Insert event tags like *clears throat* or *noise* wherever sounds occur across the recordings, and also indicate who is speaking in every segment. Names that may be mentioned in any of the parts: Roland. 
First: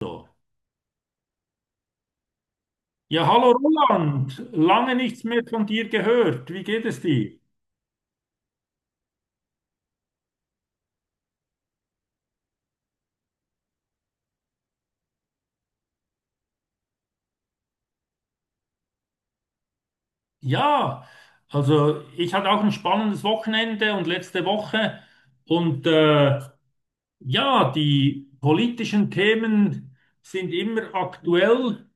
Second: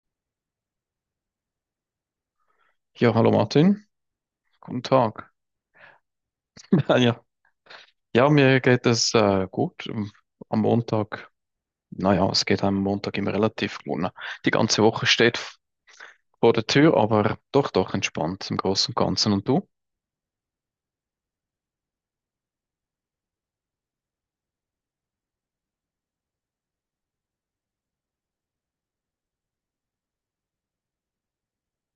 Speaker 1: So.
Speaker 2: Ja,
Speaker 1: Ja,
Speaker 2: hallo
Speaker 1: hallo
Speaker 2: Martin,
Speaker 1: Roland,
Speaker 2: guten
Speaker 1: lange nichts
Speaker 2: Tag.
Speaker 1: mehr von dir gehört. Wie geht
Speaker 2: *laughs*
Speaker 1: es
Speaker 2: Ja,
Speaker 1: dir?
Speaker 2: ja, mir geht es gut. Am Montag, naja, es geht einem Montag immer relativ gut. Ne? Die ganze Woche steht vor der Tür, aber doch, doch entspannt im Großen und Ganzen. Und du?
Speaker 1: Ja, also ich hatte auch ein spannendes Wochenende und letzte Woche und ja, die politischen Themen sind immer aktuell.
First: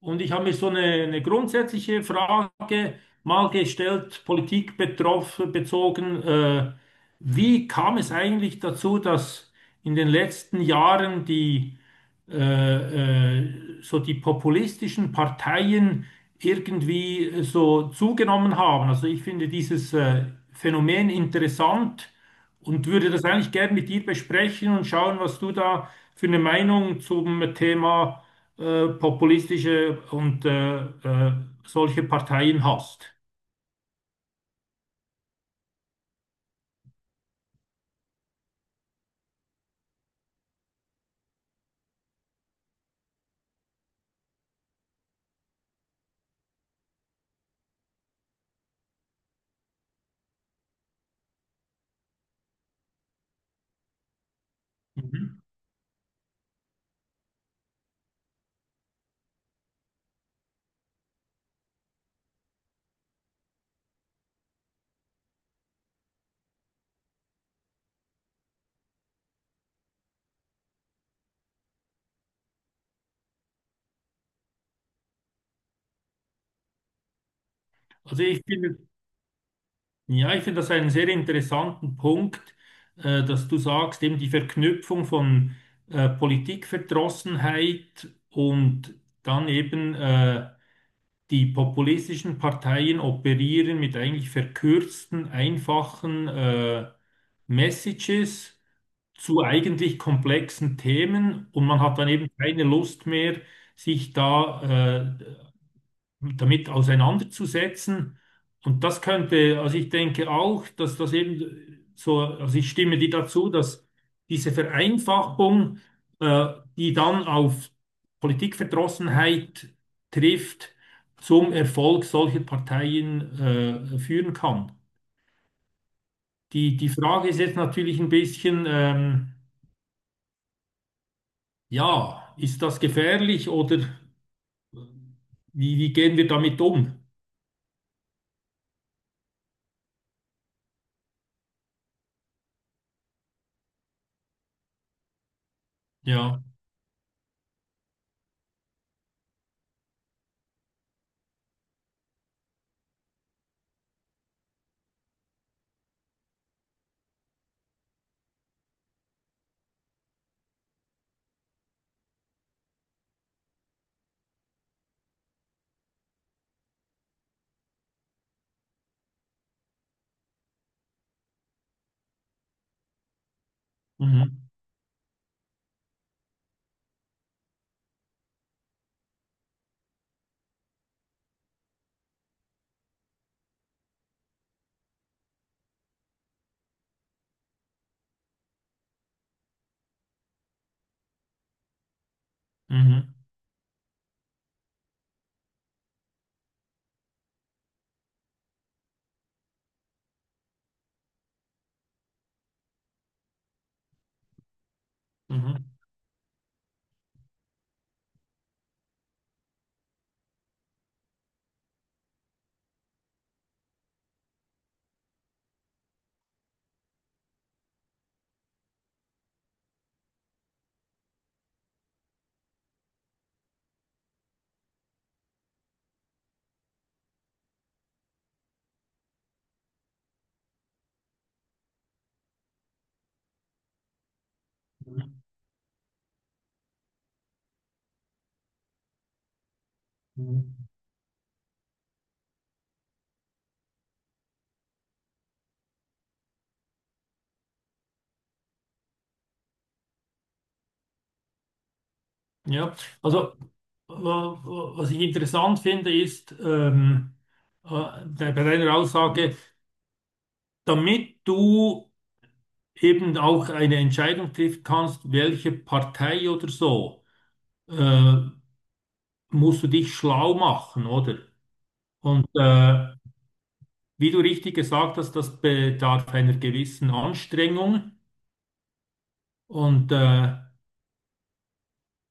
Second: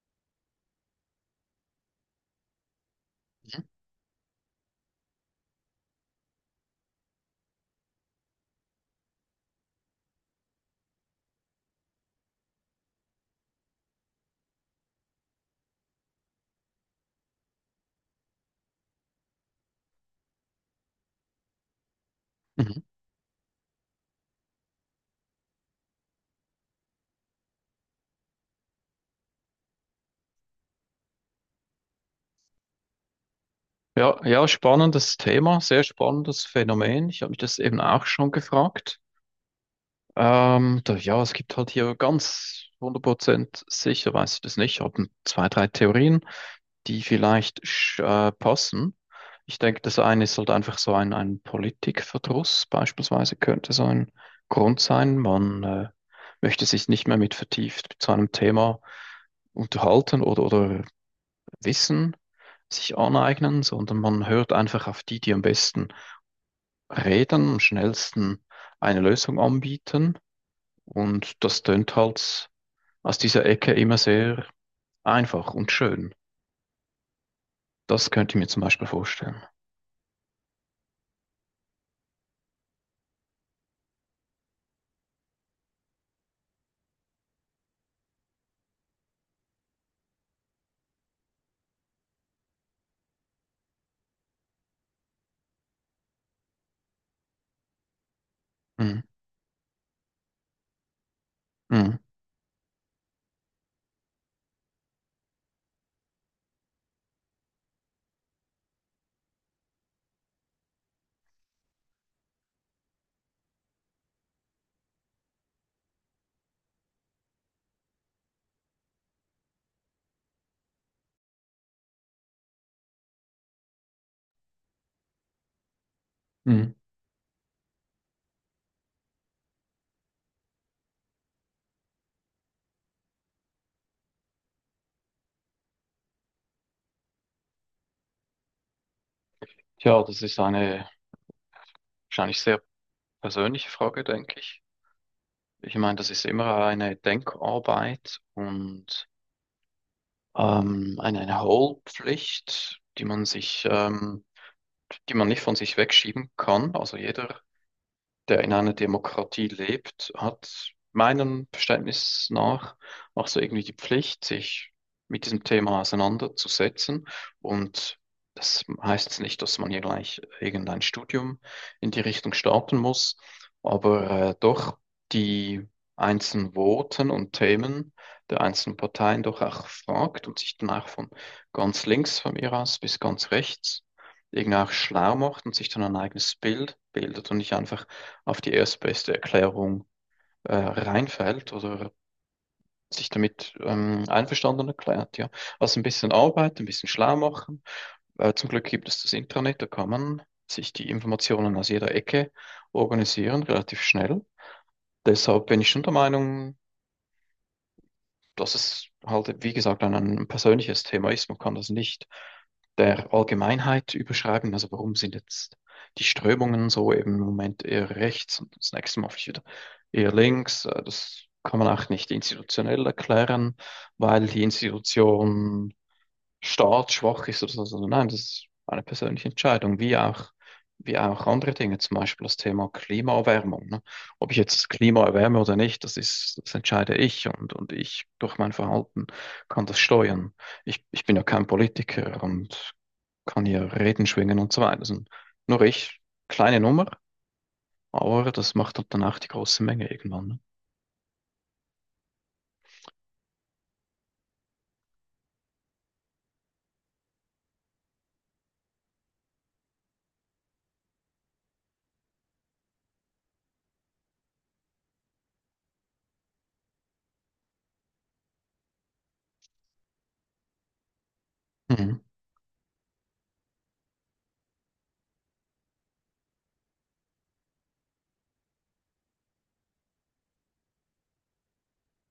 Speaker 1: Und ich habe mir so eine grundsätzliche Frage mal gestellt, Politik betroffen, bezogen. Wie kam es eigentlich dazu, dass in den letzten Jahren so die populistischen Parteien irgendwie so zugenommen haben? Also ich finde dieses Phänomen interessant
Speaker 2: Mhm.
Speaker 1: und würde das eigentlich gern mit dir besprechen und schauen, was du da für eine Meinung zum Thema populistische und solche Parteien hast.
Speaker 2: Ja, ja, spannendes Thema, sehr spannendes Phänomen. Ich habe mich das eben auch schon gefragt. Da, ja, es gibt halt hier ganz 100% sicher, weiß ich das nicht. Ich habe zwei, drei Theorien, die vielleicht passen. Ich denke, das eine ist halt einfach so ein Politikverdruss, beispielsweise, könnte so ein Grund sein.
Speaker 1: Mhm.
Speaker 2: Man möchte sich nicht mehr mit vertieft zu einem Thema unterhalten oder Wissen sich aneignen, sondern man hört einfach auf die, die am besten reden, am schnellsten eine Lösung anbieten. Und das tönt halt aus dieser Ecke immer sehr einfach und schön. Das
Speaker 1: Also
Speaker 2: könnte ich
Speaker 1: ich
Speaker 2: mir zum
Speaker 1: finde,
Speaker 2: Beispiel vorstellen.
Speaker 1: ja, ich finde das einen sehr interessanten Punkt, dass du sagst, eben die Verknüpfung von Politikverdrossenheit und dann eben die populistischen Parteien operieren mit eigentlich verkürzten, einfachen Messages
Speaker 2: Mhm.
Speaker 1: zu eigentlich komplexen Themen, und man
Speaker 2: Mhm.
Speaker 1: hat dann eben keine Lust mehr, sich da damit auseinanderzusetzen. Und das könnte, also ich denke auch, dass das eben so, also ich stimme dir dazu, dass diese Vereinfachung, äh, die dann auf Politikverdrossenheit trifft, zum Erfolg solcher Parteien, führen kann.
Speaker 2: Mhm.
Speaker 1: Die Frage ist jetzt natürlich ein bisschen, ja, ist das gefährlich oder wie gehen wir damit um?
Speaker 2: Tja, das ist eine wahrscheinlich sehr persönliche Frage, denke ich. Ich meine, das ist
Speaker 1: Ja.
Speaker 2: immer eine Denkarbeit und eine Hohlpflicht, die man nicht von sich wegschieben kann. Also jeder, der in einer Demokratie lebt, hat meinem Verständnis nach auch so irgendwie die Pflicht, sich mit diesem Thema auseinanderzusetzen. Und das heißt jetzt nicht, dass man hier gleich irgendein Studium in die Richtung starten muss, aber
Speaker 1: Mhm.
Speaker 2: doch die einzelnen Voten und Themen der einzelnen Parteien doch auch fragt und sich dann auch von ganz links von mir aus bis ganz rechts irgendwie auch schlau macht und sich dann ein eigenes Bild bildet und nicht einfach auf die erstbeste Erklärung reinfällt oder sich
Speaker 1: Mhm.
Speaker 2: damit einverstanden erklärt, ja. Also ein bisschen Arbeit, ein bisschen schlau machen. Zum Glück gibt es das Intranet, da kann man sich die Informationen aus jeder Ecke organisieren, relativ schnell. Deshalb bin
Speaker 1: Mhm.
Speaker 2: ich schon der Meinung, das ist halt, wie gesagt, ein persönliches Thema ist. Man kann das nicht der Allgemeinheit überschreiben. Also warum sind jetzt die Strömungen so eben im Moment eher rechts und das nächste Mal wieder eher links? Das kann man auch nicht institutionell erklären, weil die Institution staatsschwach ist oder so, sondern nein, das ist eine persönliche Entscheidung, wie auch andere Dinge, zum Beispiel das Thema Klimaerwärmung. Ne? Ob ich jetzt das Klima
Speaker 1: Mhm.
Speaker 2: erwärme oder nicht, das entscheide ich und ich durch mein Verhalten kann das steuern.
Speaker 1: Mhm.
Speaker 2: Ich bin ja kein Politiker und kann hier Reden schwingen und so weiter. Das sind nur ich, kleine Nummer, aber das macht halt dann auch die große Menge irgendwann.
Speaker 1: Ja, also wa- was ich interessant finde, ist äh, bei deiner Aussage, damit du eben auch eine Entscheidung treffen kannst, welche Partei oder so, äh, musst du dich schlau machen, oder?
Speaker 2: Ne? Mhm.
Speaker 1: Und wie du richtig gesagt hast, das bedarf einer gewissen Anstrengung, und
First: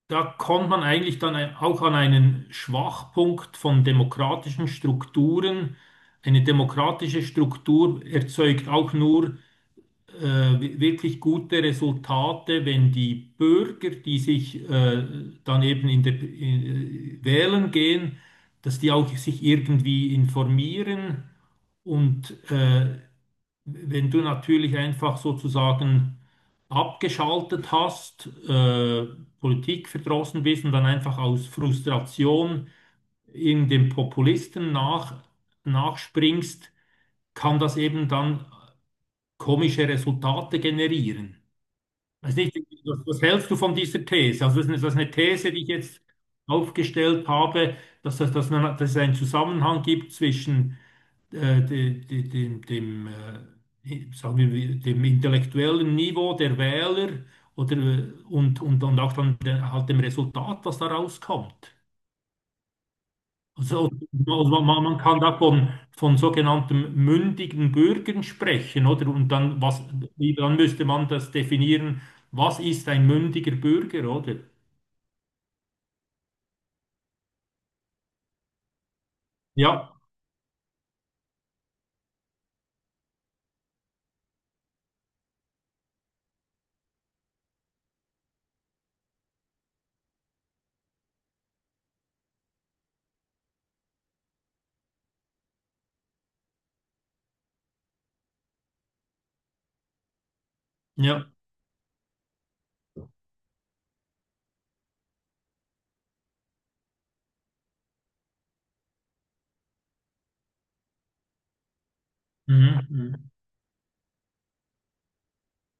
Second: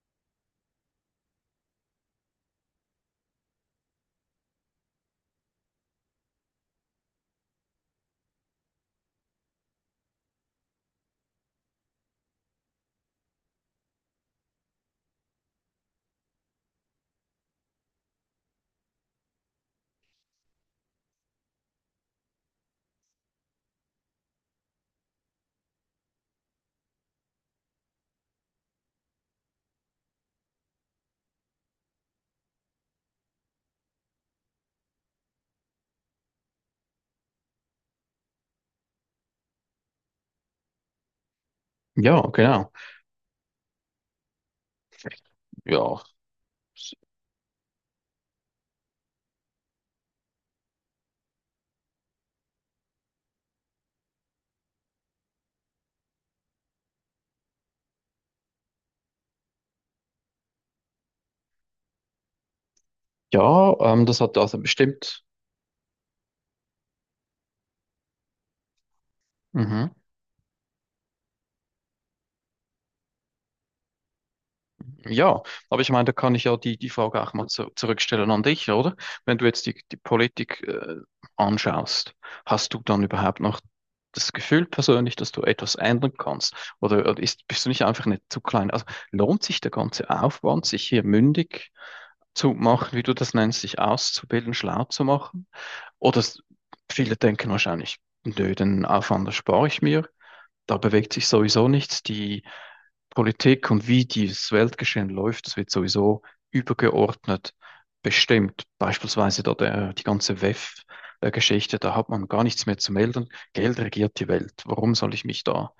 Speaker 1: da kommt man eigentlich dann auch an einen Schwachpunkt von demokratischen Strukturen. Eine demokratische Struktur erzeugt auch nur wirklich gute Resultate, wenn die Bürger, die sich dann eben wählen gehen, dass die auch sich irgendwie informieren. Und wenn du natürlich einfach sozusagen abgeschaltet hast, Politik verdrossen bist und dann einfach aus Frustration in dem Populisten nachspringst, kann das eben dann komische Resultate generieren.
Speaker 2: Ja,
Speaker 1: Weiß nicht,
Speaker 2: genau.
Speaker 1: was hältst du von dieser These? Also das ist eine These, die ich
Speaker 2: Ja,
Speaker 1: jetzt aufgestellt habe, dass es einen Zusammenhang gibt zwischen dem, sagen wir, dem intellektuellen Niveau der Wähler oder, und auch dann der, halt dem Resultat, was da rauskommt.
Speaker 2: ja,
Speaker 1: Also,
Speaker 2: das hat also
Speaker 1: man kann
Speaker 2: bestimmt.
Speaker 1: da von sogenannten mündigen Bürgern sprechen, oder? Und dann, was,
Speaker 2: Mhm.
Speaker 1: dann müsste man das definieren, was ist ein mündiger Bürger, oder?
Speaker 2: Ja, aber ich meine, da kann ich ja die Frage auch mal zurückstellen an dich, oder? Wenn du jetzt die
Speaker 1: Ja,
Speaker 2: Politik anschaust, hast du dann überhaupt noch das Gefühl persönlich, dass du etwas ändern kannst? Oder bist du nicht einfach nicht zu klein? Also lohnt sich der ganze Aufwand, sich hier mündig zu machen, wie du das nennst, sich auszubilden, schlau zu machen? Oder s- Viele denken wahrscheinlich, nö, den Aufwand erspare ich mir. Da bewegt sich
Speaker 1: ja.
Speaker 2: sowieso nichts. Die Politik und wie dieses Weltgeschehen läuft, das wird sowieso übergeordnet bestimmt. Beispielsweise da die ganze WEF-Geschichte, da hat man gar nichts mehr
Speaker 1: Mhm.
Speaker 2: zu melden.
Speaker 1: Mhm.
Speaker 2: Geld regiert die Welt. Warum soll ich mich da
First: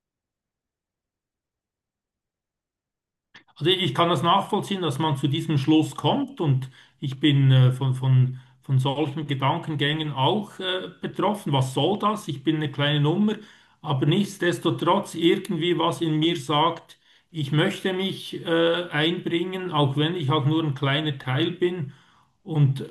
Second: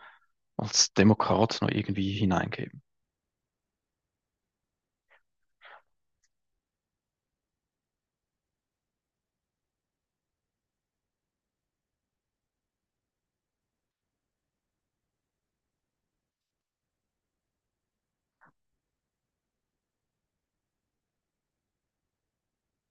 Speaker 2: als Demokrat noch irgendwie hineingeben?
Speaker 1: Also ich kann das nachvollziehen, dass man zu diesem Schluss kommt, und ich bin von solchen Gedankengängen auch betroffen. Was soll das? Ich bin eine kleine Nummer, aber nichtsdestotrotz irgendwie was in mir sagt, ich möchte mich einbringen, auch wenn ich auch nur ein kleiner Teil bin. Und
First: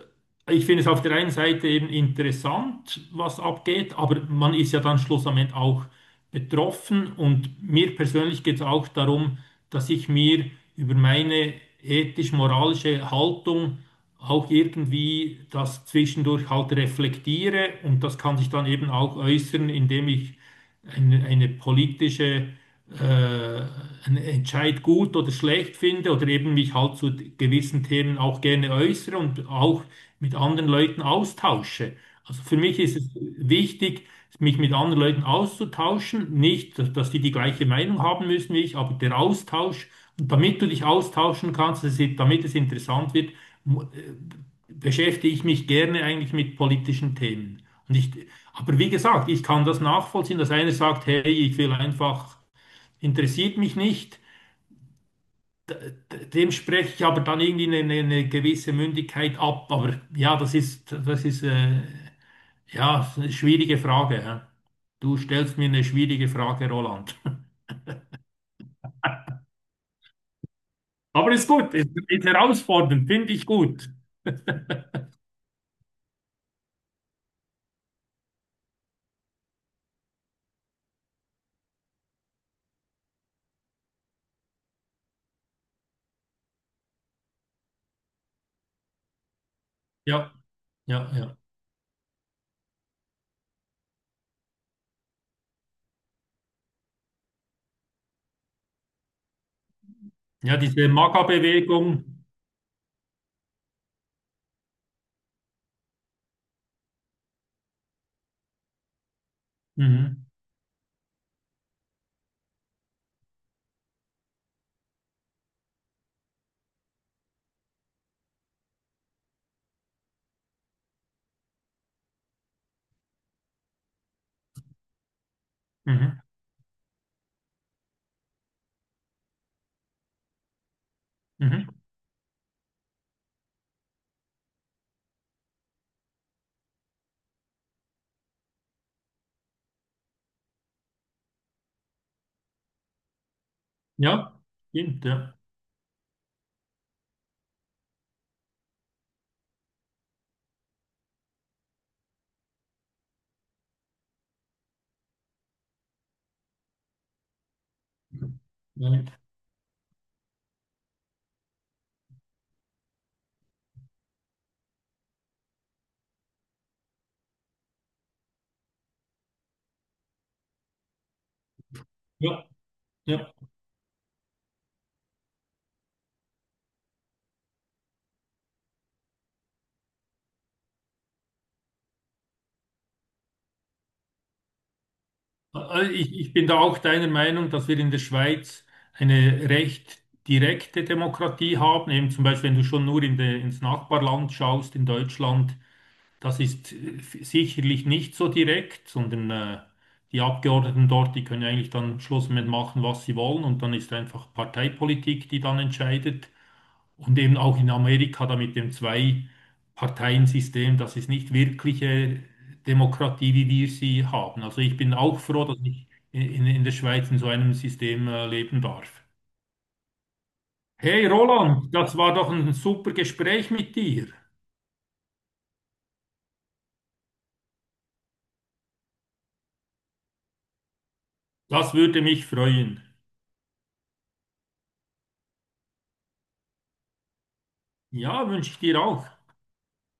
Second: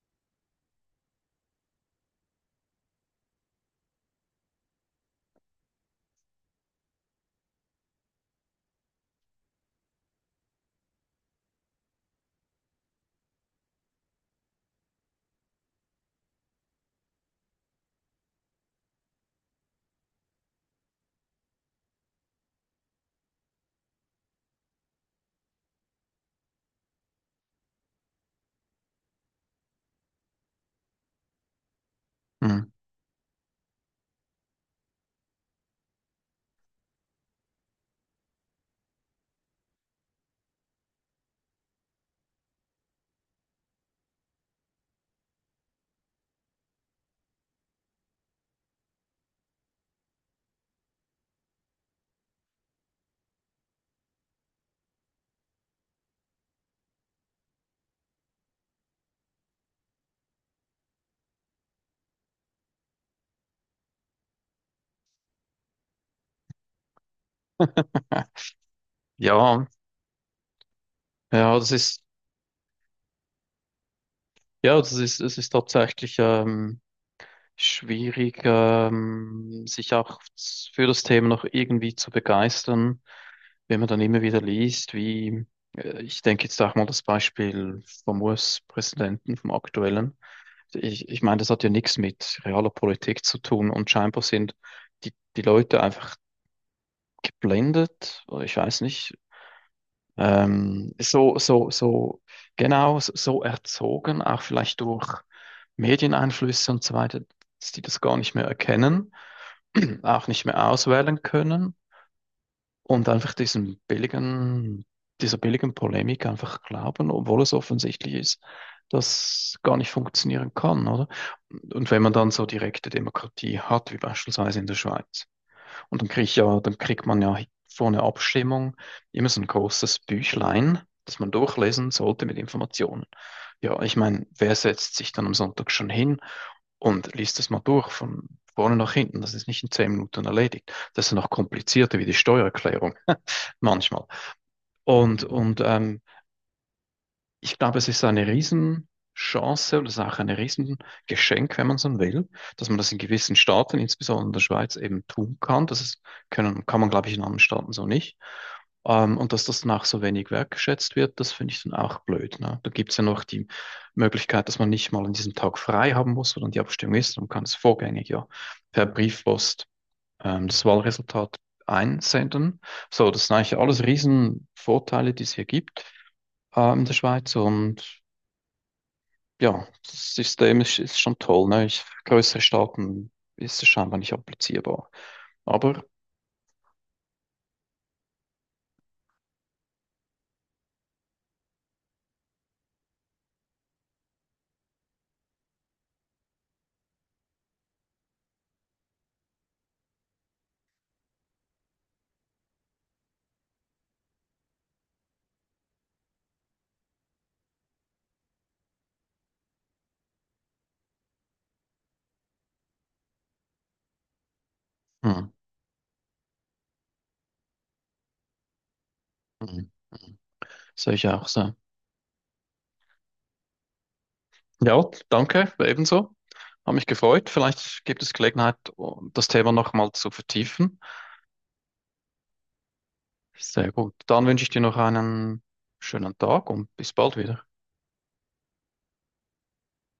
Speaker 1: ich finde es auf der einen Seite eben interessant, was abgeht, aber man ist ja dann schlussendlich auch betroffen. Und mir persönlich geht es auch darum, dass ich mir über meine ethisch-moralische Haltung auch irgendwie das zwischendurch halt reflektiere. Und das kann sich dann eben auch äußern, indem ich eine politische, äh, einen Entscheid gut oder schlecht finde oder eben mich halt zu gewissen Themen auch gerne äußere und auch mit anderen Leuten austausche. Also für
Speaker 2: Hm.
Speaker 1: mich ist es wichtig, mich mit anderen Leuten auszutauschen, nicht, dass die gleiche Meinung haben müssen wie ich, aber der Austausch, und damit du dich austauschen kannst, dass damit es interessant wird, mu- äh, beschäftige ich mich gerne eigentlich mit politischen Themen. Und aber wie gesagt, ich kann das nachvollziehen, dass einer sagt, hey, interessiert mich nicht. Dem spreche ich aber dann irgendwie eine gewisse Mündigkeit ab. Aber ja, das ist, ja, eine schwierige Frage. Hä? Du stellst mir eine schwierige Frage, Roland. *laughs*
Speaker 2: Ja,
Speaker 1: Aber ist
Speaker 2: ja,
Speaker 1: gut, ist herausfordernd, finde ich gut.
Speaker 2: es ist tatsächlich schwierig, sich auch für das Thema noch irgendwie zu begeistern, wenn man dann immer wieder liest, wie ich denke jetzt auch mal das Beispiel vom US-Präsidenten, vom aktuellen.
Speaker 1: Ja,
Speaker 2: Ich,
Speaker 1: ja,
Speaker 2: ich
Speaker 1: ja.
Speaker 2: meine, das hat ja nichts mit realer Politik zu tun und scheinbar sind die Leute einfach geblendet, oder ich weiß nicht,
Speaker 1: Ja, diese
Speaker 2: ähm, so, so,
Speaker 1: MAGA-Bewegung.
Speaker 2: so, genau, so erzogen, auch vielleicht durch Medieneinflüsse und so weiter, dass die das gar nicht mehr erkennen *clears throat*
Speaker 1: Mhm,
Speaker 2: auch nicht mehr auswählen können und einfach diesem billigen, dieser billigen Polemik einfach glauben, obwohl es offensichtlich ist, dass gar nicht funktionieren kann, oder? Und wenn man dann so direkte Demokratie hat, wie beispielsweise in der Schweiz, und
Speaker 1: mhm,
Speaker 2: dann kriegt man ja vor einer Abstimmung immer so ein großes Büchlein, das man
Speaker 1: mhm.
Speaker 2: durchlesen sollte mit Informationen. Ja, ich meine, wer setzt sich dann am Sonntag schon hin und liest das mal durch von vorne nach hinten. Das ist nicht in 10 Minuten erledigt. Das ist noch komplizierter wie die Steuererklärung *laughs* manchmal.
Speaker 1: Ja, stimmt,
Speaker 2: Und,
Speaker 1: ja.
Speaker 2: und ich glaube, es ist eine Riesenchance und es ist auch ein Riesengeschenk, wenn man so will, dass man das in gewissen Staaten, insbesondere in der Schweiz, eben tun kann. Kann man, glaube ich, in anderen Staaten so nicht.
Speaker 1: Nein.
Speaker 2: Und dass das dann auch so wenig wertgeschätzt wird, das finde ich dann auch blöd. Ne? Da gibt es ja noch die Möglichkeit, dass man nicht mal an diesem Tag frei haben muss, sondern die Abstimmung ist. Man kann es vorgängig ja per Briefpost das Wahlresultat
Speaker 1: Ja,
Speaker 2: einsenden. So, das
Speaker 1: ja.
Speaker 2: sind eigentlich alles Riesenvorteile, die es hier gibt, in der Schweiz. Und ja, das System ist schon toll. Ne? Ich, für größere Staaten ist es scheinbar nicht applizierbar. Aber
Speaker 1: Also ich bin da auch deiner Meinung, dass wir in der Schweiz eine recht direkte Demokratie haben. Eben zum Beispiel, wenn du schon nur ins Nachbarland schaust, in Deutschland, das ist sicherlich nicht so direkt, sondern die Abgeordneten dort, die können eigentlich dann am Schluss mit machen, was sie wollen, und dann ist einfach Parteipolitik, die dann entscheidet. Und eben auch in Amerika da mit dem Zwei-Parteien-System, das ist nicht wirkliche Demokratie, wie wir sie haben. Also ich bin auch
Speaker 2: hm,
Speaker 1: froh, dass ich in der Schweiz in so einem System leben darf.
Speaker 2: hm, hm. Sehe
Speaker 1: Hey
Speaker 2: ich auch so.
Speaker 1: Roland, das war doch ein super Gespräch mit dir.
Speaker 2: Ja, danke, ebenso. Hat mich gefreut. Vielleicht gibt es Gelegenheit, das Thema nochmal zu vertiefen.
Speaker 1: Das würde mich freuen.
Speaker 2: Sehr gut. Dann wünsche ich dir noch einen schönen Tag und bis bald wieder.
Speaker 1: Ja, wünsche ich dir auch.